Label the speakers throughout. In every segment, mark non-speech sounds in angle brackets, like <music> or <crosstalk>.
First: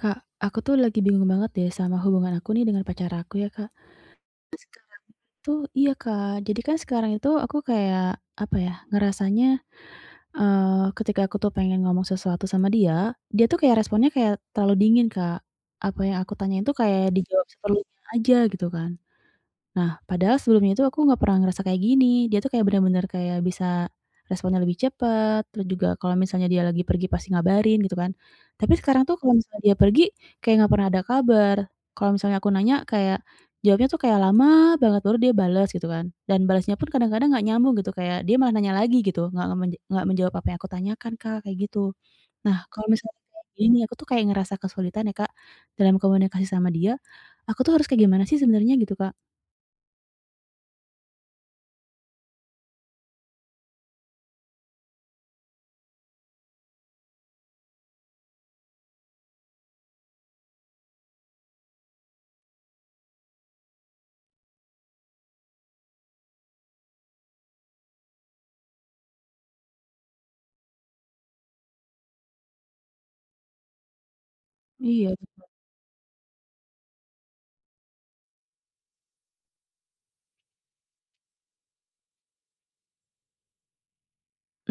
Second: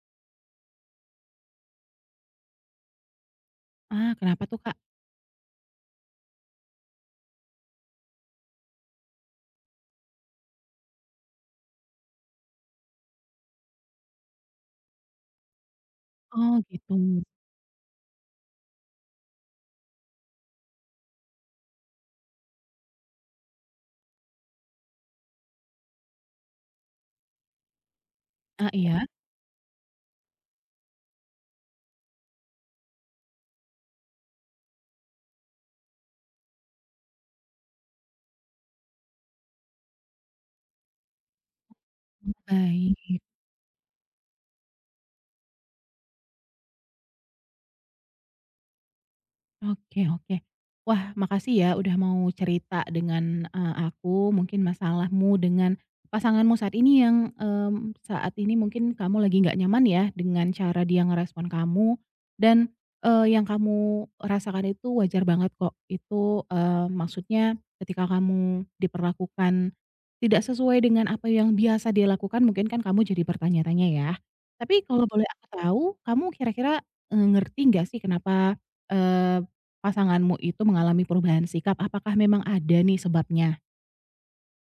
Speaker 1: Kak, aku tuh lagi bingung banget deh sama hubungan aku nih dengan pacar aku ya Kak.
Speaker 2: Ah, kenapa tuh, Kak?
Speaker 1: Tuh iya Kak, jadi kan sekarang itu aku kayak, apa ya, ngerasanya, ketika aku tuh pengen ngomong sesuatu sama dia, dia tuh kayak responnya kayak terlalu dingin Kak. Apa yang aku
Speaker 2: Oh
Speaker 1: tanyain tuh
Speaker 2: gitu.
Speaker 1: kayak dijawab seperlunya aja gitu kan. Nah, padahal sebelumnya itu aku nggak pernah ngerasa kayak gini. Dia tuh kayak bener-bener kayak bisa responnya lebih cepet, terus juga kalau misalnya dia lagi pergi pasti ngabarin gitu kan.
Speaker 2: Ah,
Speaker 1: Tapi sekarang
Speaker 2: iya,
Speaker 1: tuh kalau misalnya dia pergi, kayak nggak pernah ada kabar. Kalau misalnya aku nanya kayak jawabnya tuh kayak lama banget baru dia balas gitu kan. Dan balasnya pun kadang-kadang nggak nyambung gitu, kayak dia malah nanya lagi gitu, nggak menjawab apa yang aku tanyakan, Kak, kayak gitu. Nah, kalau
Speaker 2: baik.
Speaker 1: misalnya kayak gini aku tuh kayak ngerasa kesulitan ya, Kak, dalam komunikasi sama dia. Aku tuh harus kayak gimana sih sebenarnya gitu, Kak?
Speaker 2: Oke, oke. Wah, makasih ya udah mau cerita dengan, aku mungkin masalahmu dengan pasanganmu saat ini yang, saat ini mungkin kamu lagi nggak nyaman ya dengan cara dia ngerespon kamu dan, yang kamu rasakan itu wajar banget kok. Itu, maksudnya ketika kamu diperlakukan tidak sesuai dengan apa yang biasa dia lakukan mungkin kan kamu jadi bertanya-tanya ya. Tapi kalau
Speaker 1: Iya.
Speaker 2: boleh aku tahu, kamu kira-kira, ngerti nggak sih kenapa, pasanganmu itu mengalami perubahan sikap, apakah memang ada nih sebabnya?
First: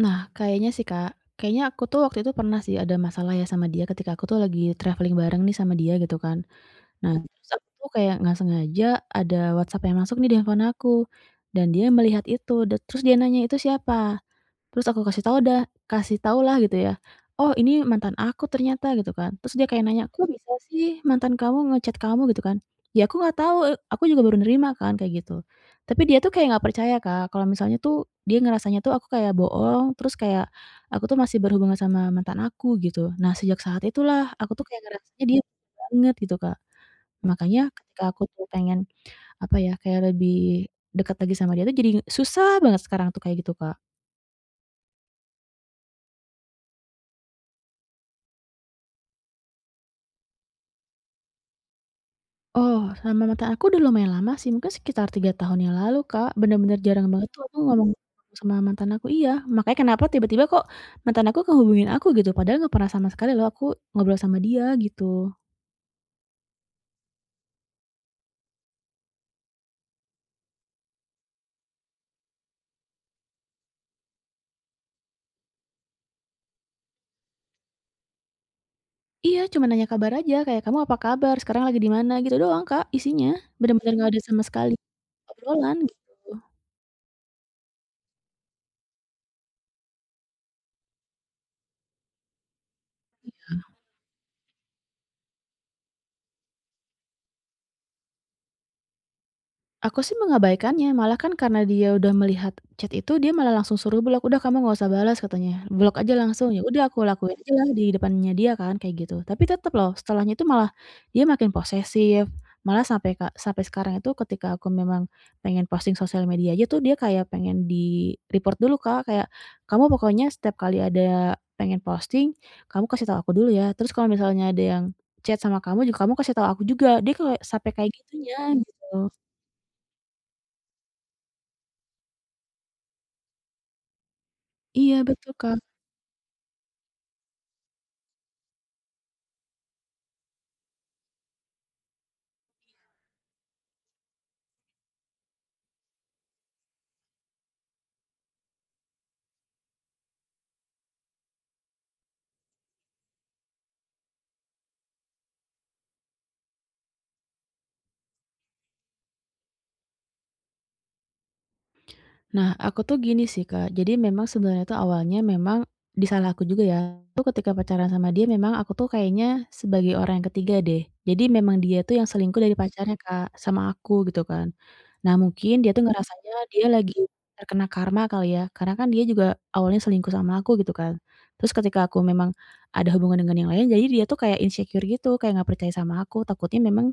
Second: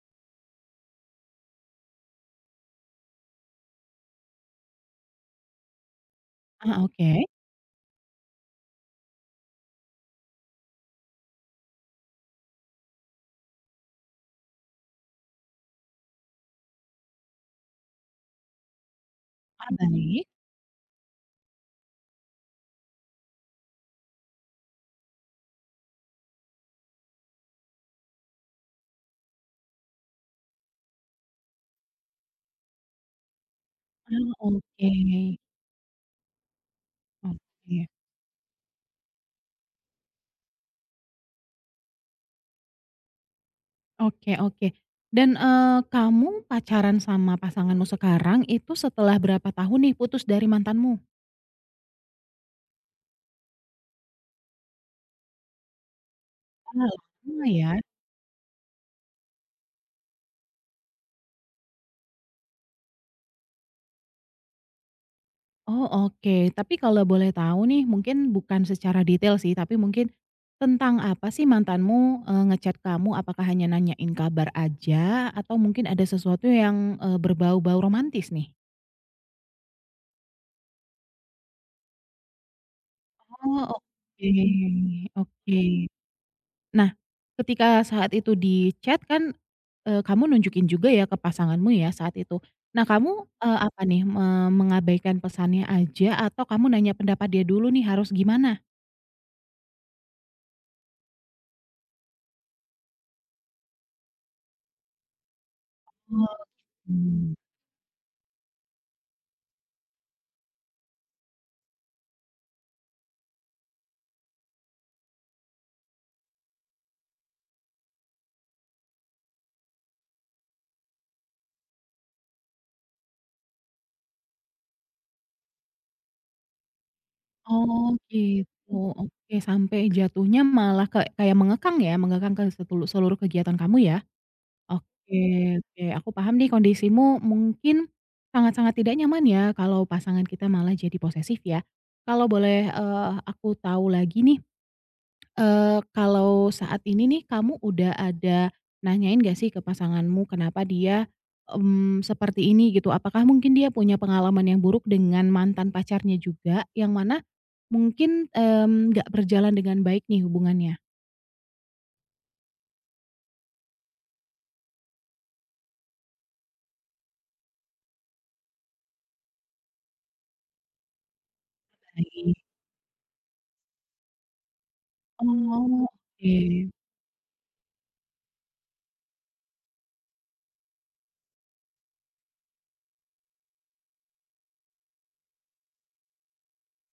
Speaker 1: Nah, kayaknya sih, Kak. Kayaknya aku tuh waktu itu pernah sih ada masalah ya sama dia ketika aku tuh lagi traveling bareng nih sama dia gitu kan.
Speaker 2: Ah,
Speaker 1: Nah,
Speaker 2: oke.
Speaker 1: Mhm. Terus aku tuh kayak nggak sengaja ada WhatsApp yang masuk nih di handphone aku, dan dia melihat itu, terus dia nanya, "Itu siapa?" Terus aku kasih tahulah gitu ya, "Oh ini mantan aku ternyata," gitu kan. Terus dia
Speaker 2: Ah,
Speaker 1: kayak nanya, "Kok
Speaker 2: baik.
Speaker 1: bisa sih mantan kamu ngechat kamu?" Gitu kan. Ya aku nggak tahu, aku juga baru nerima kan kayak gitu. Tapi dia tuh kayak nggak percaya Kak, kalau misalnya tuh dia ngerasanya tuh aku kayak bohong, terus kayak aku tuh masih berhubungan sama mantan aku gitu. Nah sejak saat
Speaker 2: Ah,
Speaker 1: itulah aku tuh kayak
Speaker 2: oke.
Speaker 1: ngerasanya dia <unintelligible> banget gitu Kak. Makanya
Speaker 2: Oke.
Speaker 1: ketika aku tuh pengen, apa ya, kayak lebih dekat lagi sama dia tuh jadi susah banget sekarang tuh kayak gitu Kak.
Speaker 2: Oke, oke. Dan, kamu pacaran sama pasanganmu sekarang itu setelah berapa tahun nih putus dari mantanmu?
Speaker 1: Oh, sama mantan aku udah lumayan lama sih, mungkin sekitar 3 tahun yang lalu, Kak. Bener-bener
Speaker 2: Ah,
Speaker 1: jarang banget tuh
Speaker 2: lama
Speaker 1: aku
Speaker 2: ya.
Speaker 1: ngomong sama mantan aku iya, makanya kenapa tiba-tiba kok mantan aku kehubungin aku gitu, padahal nggak pernah sama sekali loh aku ngobrol sama dia gitu.
Speaker 2: Oh, oke. Tapi kalau boleh tahu nih, mungkin bukan secara detail sih, tapi mungkin tentang apa sih mantanmu, eee, nge kamu? Apakah hanya nanyain kabar aja atau mungkin ada sesuatu yang, berbau-bau romantis nih?
Speaker 1: Iya, cuma nanya kabar aja, kayak, "Kamu apa kabar? Sekarang lagi di mana?" Gitu doang, Kak, isinya.
Speaker 2: Oh,
Speaker 1: Bener-bener nggak ada
Speaker 2: oke,
Speaker 1: sama sekali
Speaker 2: oke.
Speaker 1: obrolan gitu.
Speaker 2: Nah, ketika saat itu di chat kan, kamu nunjukin juga ya ke pasanganmu ya saat itu. Nah kamu, apa nih, mengabaikan pesannya aja atau kamu nanya pendapat dia dulu nih harus gimana?
Speaker 1: Aku sih mengabaikannya, malah kan karena dia udah melihat chat itu, dia malah langsung suruh blok, "Udah kamu nggak usah balas," katanya, "Blok aja langsung." Ya udah aku
Speaker 2: Mmm.
Speaker 1: lakuin aja lah di depannya dia kan, kayak gitu. Tapi tetep loh, setelahnya itu malah dia makin posesif, malah sampai sekarang itu ketika aku memang pengen posting sosial media aja tuh, dia kayak pengen di-report dulu, Kak, kayak, "Kamu pokoknya setiap kali ada pengen posting, kamu kasih tahu aku dulu ya, terus kalau misalnya ada yang chat sama kamu juga kamu kasih tahu aku juga." Dia kayak sampai
Speaker 2: Oh
Speaker 1: kayak gitunya,
Speaker 2: gitu,
Speaker 1: gitu.
Speaker 2: oke, sampai jatuhnya malah ke kayak mengekang ya, mengekang ke seluruh kegiatan kamu ya?
Speaker 1: Iya
Speaker 2: Oke,
Speaker 1: betul, Kak.
Speaker 2: oke, aku paham nih kondisimu mungkin sangat-sangat tidak nyaman ya kalau pasangan kita malah jadi posesif ya. Kalau boleh, aku tahu lagi nih, kalau saat ini nih kamu udah ada nanyain nggak sih ke pasanganmu kenapa dia, seperti ini gitu? Apakah mungkin dia punya pengalaman yang buruk dengan mantan pacarnya juga yang mana mungkin, nggak berjalan dengan baik nih hubungannya?
Speaker 1: Nah, aku tuh gini sih, Kak, jadi memang sebenarnya tuh awalnya memang di salah aku juga ya, tuh ketika pacaran sama dia memang aku tuh kayaknya sebagai orang yang ketiga deh. Jadi memang dia tuh yang
Speaker 2: Baik.
Speaker 1: selingkuh dari pacarnya, Kak, sama aku gitu kan. Nah, mungkin dia tuh
Speaker 2: Oh,
Speaker 1: ngerasanya dia
Speaker 2: oke.
Speaker 1: lagi terkena karma kali ya, karena kan dia juga awalnya selingkuh sama aku gitu kan. Terus ketika aku memang ada hubungan dengan yang lain, jadi dia tuh kayak insecure gitu, kayak nggak percaya sama aku, takutnya memang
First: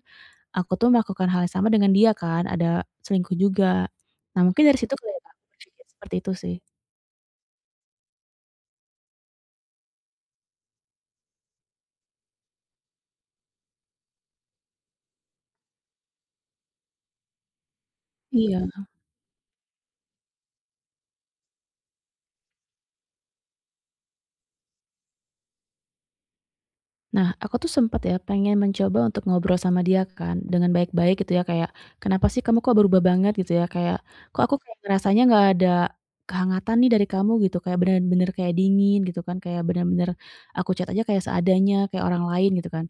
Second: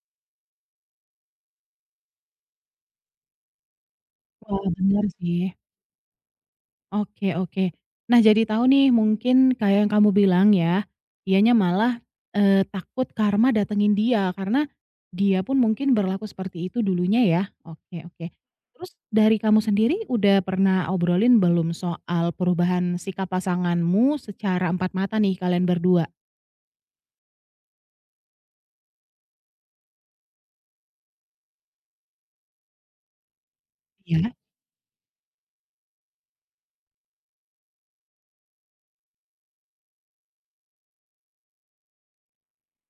Speaker 1: aku tuh melakukan hal yang sama dengan dia kan, ada selingkuh juga. Nah mungkin
Speaker 2: Wah,
Speaker 1: dari situ
Speaker 2: benar
Speaker 1: kali ya, Kak,
Speaker 2: sih.
Speaker 1: aku berpikir seperti itu sih.
Speaker 2: Oke, oke. Nah jadi tahu nih mungkin kayak yang kamu bilang ya, dianya malah, takut karma datengin dia karena dia pun mungkin berlaku seperti itu dulunya ya. Oke, oke.
Speaker 1: Iya.
Speaker 2: Terus dari kamu sendiri udah pernah obrolin belum soal perubahan sikap pasanganmu secara empat mata nih kalian berdua?
Speaker 1: Nah aku tuh sempat ya pengen mencoba untuk ngobrol sama dia kan dengan baik-baik gitu ya kayak, "Kenapa sih kamu kok berubah banget?" Gitu ya kayak,
Speaker 2: Iya.
Speaker 1: "Kok aku kayak ngerasanya nggak ada kehangatan nih dari kamu?" Gitu, kayak bener-bener kayak dingin gitu kan, kayak bener-bener aku chat aja kayak seadanya, kayak orang lain gitu kan.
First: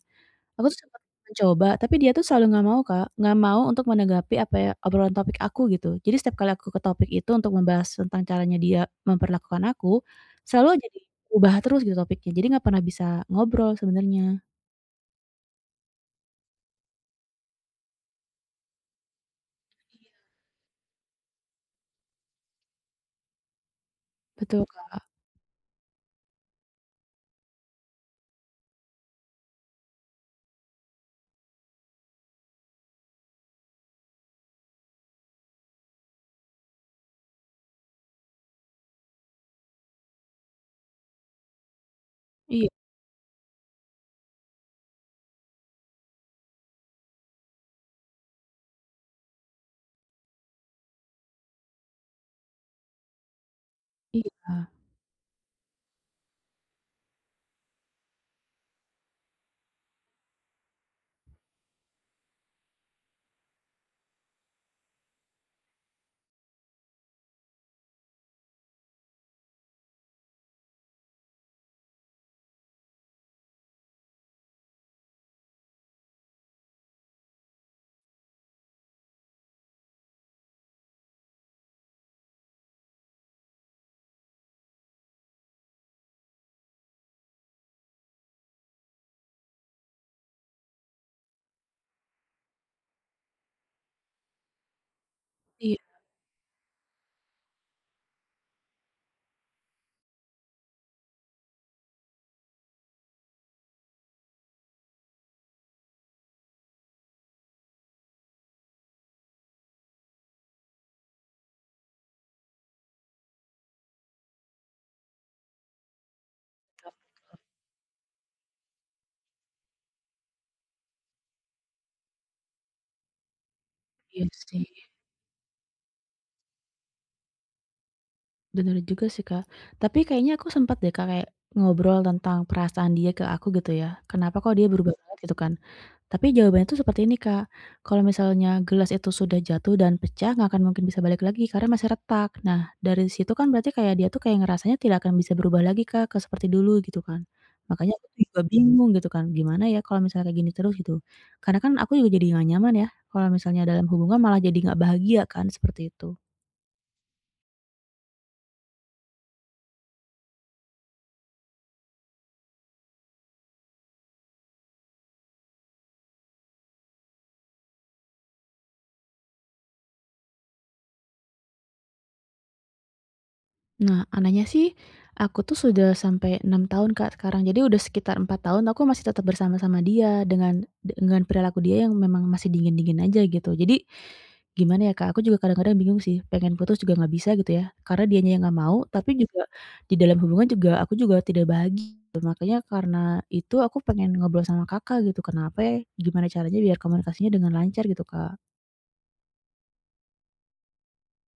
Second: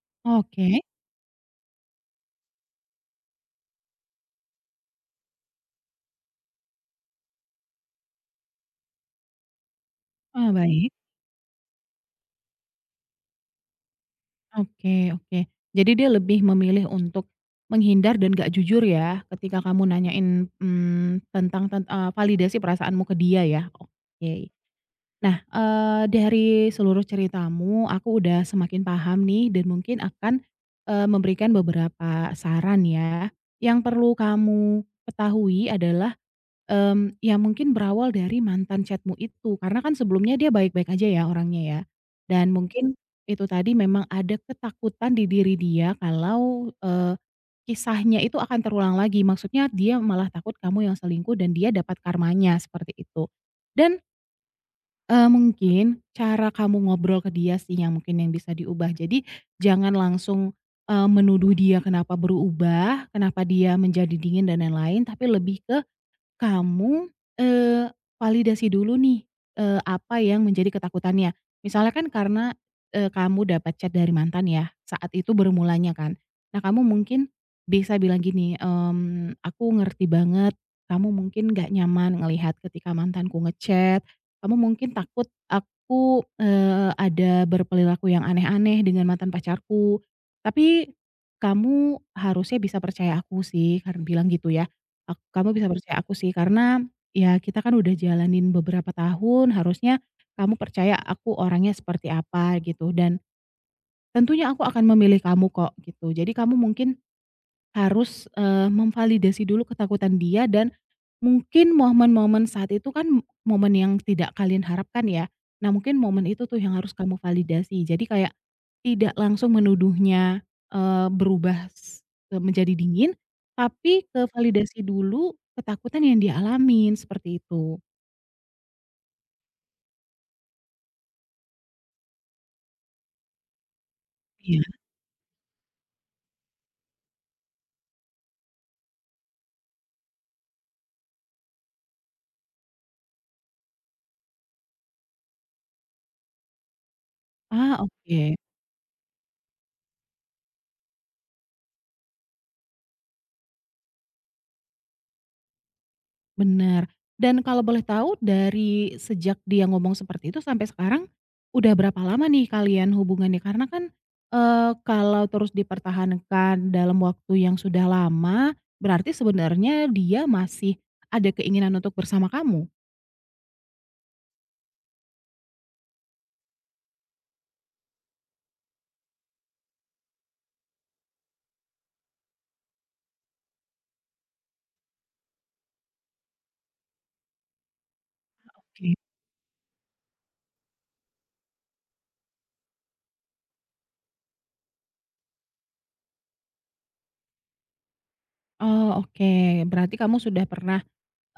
Speaker 1: Aku tuh
Speaker 2: Oke.
Speaker 1: sempat mencoba, tapi dia tuh selalu nggak mau, Kak, nggak mau untuk menanggapi apa ya, obrolan topik aku gitu. Jadi setiap kali aku ke topik itu untuk membahas tentang caranya dia memperlakukan aku,
Speaker 2: Ah,
Speaker 1: selalu
Speaker 2: baik.
Speaker 1: jadi ubah terus gitu topiknya, jadi nggak pernah bisa ngobrol sebenarnya.
Speaker 2: Oke, oke. Jadi dia lebih memilih untuk menghindar dan nggak jujur ya, ketika kamu
Speaker 1: Iya,
Speaker 2: nanyain, validasi perasaanmu ke dia ya? Oke.
Speaker 1: betul, Kak.
Speaker 2: Nah, dari seluruh ceritamu aku udah semakin paham nih dan mungkin akan, memberikan beberapa saran ya. Yang perlu kamu ketahui adalah ya mungkin berawal dari mantan chatmu itu, karena kan sebelumnya dia baik-baik aja ya orangnya ya, dan
Speaker 1: Iya
Speaker 2: mungkin itu tadi memang ada ketakutan di diri dia kalau, kisahnya itu akan terulang lagi. Maksudnya dia malah takut kamu yang selingkuh dan dia dapat karmanya, seperti itu. Dan,
Speaker 1: iya
Speaker 2: mungkin cara kamu ngobrol ke dia sih yang mungkin yang bisa diubah. Jadi jangan langsung, menuduh dia kenapa berubah, kenapa dia menjadi dingin dan lain-lain, tapi lebih ke kamu, eee, validasi dulu nih, apa yang menjadi ketakutannya. Misalnya kan karena, kamu dapat chat dari mantan ya, saat itu bermulanya kan. Nah kamu mungkin bisa bilang gini, mmm, "Aku ngerti banget kamu mungkin nggak nyaman ngelihat ketika mantanku ngechat. Kamu mungkin takut aku, eee, ada berperilaku yang aneh-aneh dengan mantan pacarku. Tapi kamu harusnya bisa percaya aku sih," kan bilang gitu ya. Kamu bisa
Speaker 1: iya
Speaker 2: percaya aku sih karena, ya kita kan udah jalanin beberapa tahun harusnya kamu percaya aku orangnya seperti apa gitu dan tentunya aku akan memilih kamu kok gitu. Jadi kamu mungkin harus, memvalidasi dulu ketakutan dia dan mungkin momen-momen saat itu kan momen yang tidak kalian harapkan ya. Nah, mungkin momen itu tuh yang harus kamu validasi. Jadi kayak tidak langsung menuduhnya, eee, berubah s eee, menjadi dingin, tapi ke
Speaker 1: iya sih,
Speaker 2: validasi dulu ketakutan yang dia alamin, seperti itu.
Speaker 1: bener juga sih, Kak. Tapi kayaknya aku sempat deh, Kak, kayak ngobrol tentang perasaan dia ke aku gitu ya, kenapa kok
Speaker 2: Iya.
Speaker 1: dia berubah banget gitu kan. Tapi jawabannya tuh seperti ini, Kak, kalau misalnya gelas itu sudah jatuh dan pecah nggak akan mungkin bisa balik lagi karena masih retak. Nah, dari situ kan berarti kayak dia tuh kayak ngerasanya tidak akan bisa berubah lagi, Kak, ke seperti dulu gitu kan.
Speaker 2: Ah,
Speaker 1: Makanya aku
Speaker 2: oke.
Speaker 1: juga bingung gitu kan, gimana ya kalau misalnya kayak gini terus gitu. Karena kan aku juga jadi nggak nyaman ya kalau misalnya dalam hubungan malah jadi nggak bahagia kan, seperti itu.
Speaker 2: Benar. Dan kalau boleh tahu dari sejak dia ngomong seperti itu sampai sekarang, udah berapa lama nih kalian hubungannya? Karena kan, kalau terus dipertahankan dalam waktu yang sudah lama, berarti sebenarnya dia masih ada keinginan untuk bersama kamu?
Speaker 1: Nah, anaknya sih, aku tuh sudah sampai 6 tahun, Kak, sekarang. Jadi udah sekitar 4 tahun aku masih tetap bersama sama dia dengan perilaku dia yang memang masih dingin-dingin aja gitu. Jadi gimana ya, Kak, aku juga kadang-kadang bingung sih, pengen putus juga nggak bisa gitu ya, karena dianya yang nggak mau,
Speaker 2: Oke.
Speaker 1: tapi juga di dalam hubungan juga aku juga tidak bahagia. Makanya karena itu aku pengen ngobrol sama Kakak gitu, kenapa ya, gimana caranya biar komunikasinya dengan lancar gitu, Kak.
Speaker 2: Oh, oke. Berarti kamu sudah pernah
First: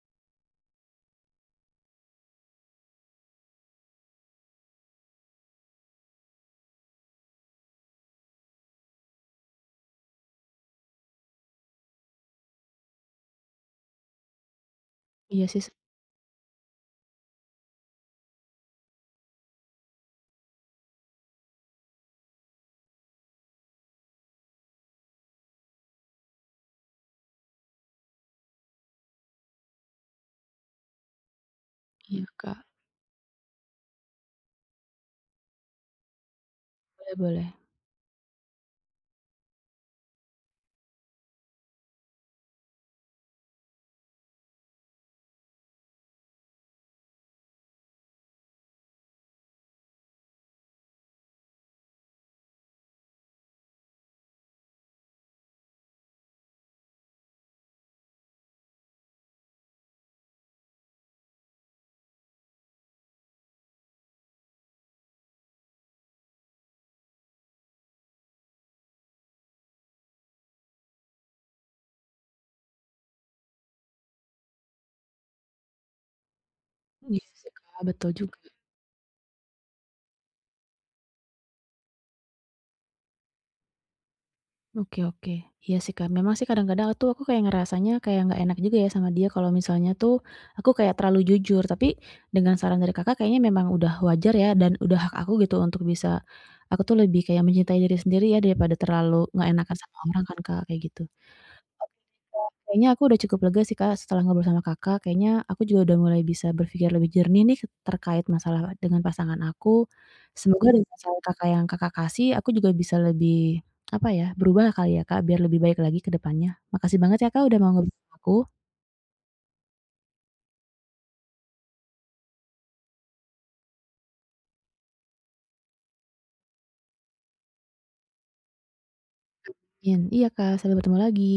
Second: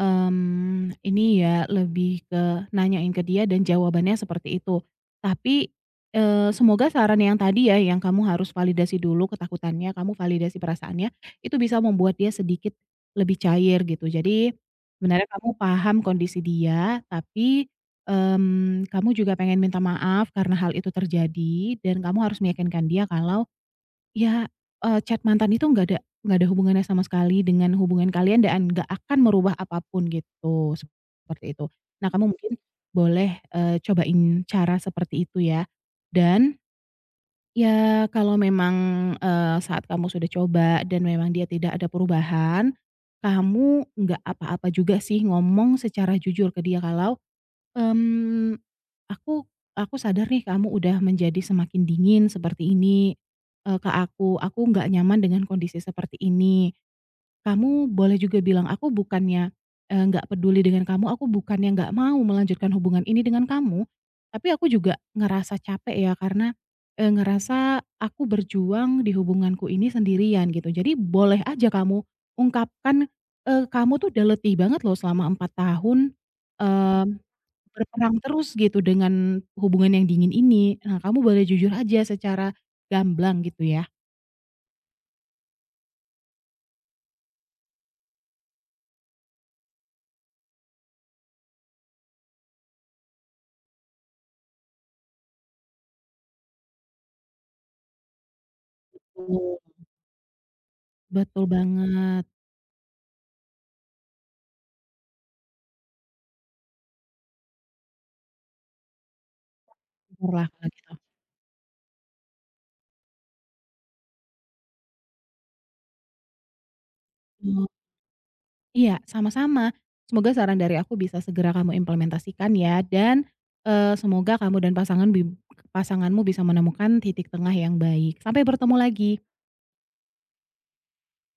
Speaker 2: Ini ya, lebih ke nanyain ke dia dan jawabannya seperti itu. Tapi, semoga saran yang tadi ya yang kamu harus validasi dulu ketakutannya, kamu validasi perasaannya, itu bisa membuat dia sedikit lebih cair gitu. Jadi sebenarnya
Speaker 1: Iya
Speaker 2: kamu
Speaker 1: sih,
Speaker 2: paham kondisi dia, tapi, kamu juga pengen minta maaf karena hal itu terjadi dan kamu harus meyakinkan dia kalau ya, chat mantan itu nggak ada hubungannya sama sekali dengan hubungan kalian dan nggak akan merubah apapun gitu, seperti itu. Nah,
Speaker 1: iya,
Speaker 2: kamu mungkin
Speaker 1: Kak,
Speaker 2: boleh, cobain cara seperti itu ya. Dan,
Speaker 1: boleh boleh.
Speaker 2: ya kalau memang, saat kamu sudah coba dan memang dia tidak ada perubahan, kamu nggak apa-apa juga sih ngomong secara jujur ke dia kalau mmm, aku sadar nih kamu udah menjadi semakin dingin seperti ini, ke aku nggak nyaman dengan kondisi seperti ini. Kamu boleh juga bilang, aku bukannya, nggak peduli dengan kamu, aku bukannya nggak mau melanjutkan hubungan ini dengan kamu, tapi aku juga ngerasa capek ya karena, ngerasa aku berjuang di hubunganku ini sendirian gitu. Jadi boleh aja kamu ungkapkan, kamu tuh udah letih banget loh selama 4 tahun, mmm
Speaker 1: Iya sih, Kak, betul
Speaker 2: berperang
Speaker 1: juga.
Speaker 2: terus gitu dengan hubungan yang dingin ini. Nah, kamu boleh jujur aja secara gamblang gitu ya.
Speaker 1: Oke oke. Iya sih, Kak. Memang sih kadang-kadang tuh aku kayak ngerasanya kayak nggak enak juga ya sama dia kalau misalnya tuh aku kayak terlalu jujur, tapi dengan saran dari Kakak kayaknya memang udah wajar ya dan udah hak aku gitu untuk bisa aku tuh lebih kayak mencintai diri sendiri ya daripada terlalu nggak
Speaker 2: Betul.
Speaker 1: enakan sama orang kan, Kak, kayak gitu.
Speaker 2: Betul banget.
Speaker 1: Kayaknya aku udah cukup lega sih, Kak, setelah ngobrol sama Kakak, kayaknya aku juga udah mulai bisa berpikir lebih jernih nih terkait masalah dengan pasangan aku.
Speaker 2: Syukurlah
Speaker 1: Semoga
Speaker 2: kalau gitu.
Speaker 1: dengan saran Kakak yang Kakak kasih, aku juga bisa lebih, apa ya, berubah kali ya, Kak, biar lebih baik lagi ke depannya. Makasih banget ya, Kak, udah
Speaker 2: Mmm,
Speaker 1: mau ngobrol sama aku.
Speaker 2: iya, sama-sama. Semoga saran dari aku bisa segera kamu implementasikan ya dan, semoga kamu dan pasanganmu bisa menemukan titik tengah yang baik. Sampai bertemu lagi.
Speaker 1: Iya iya, Kak, sampai bertemu lagi.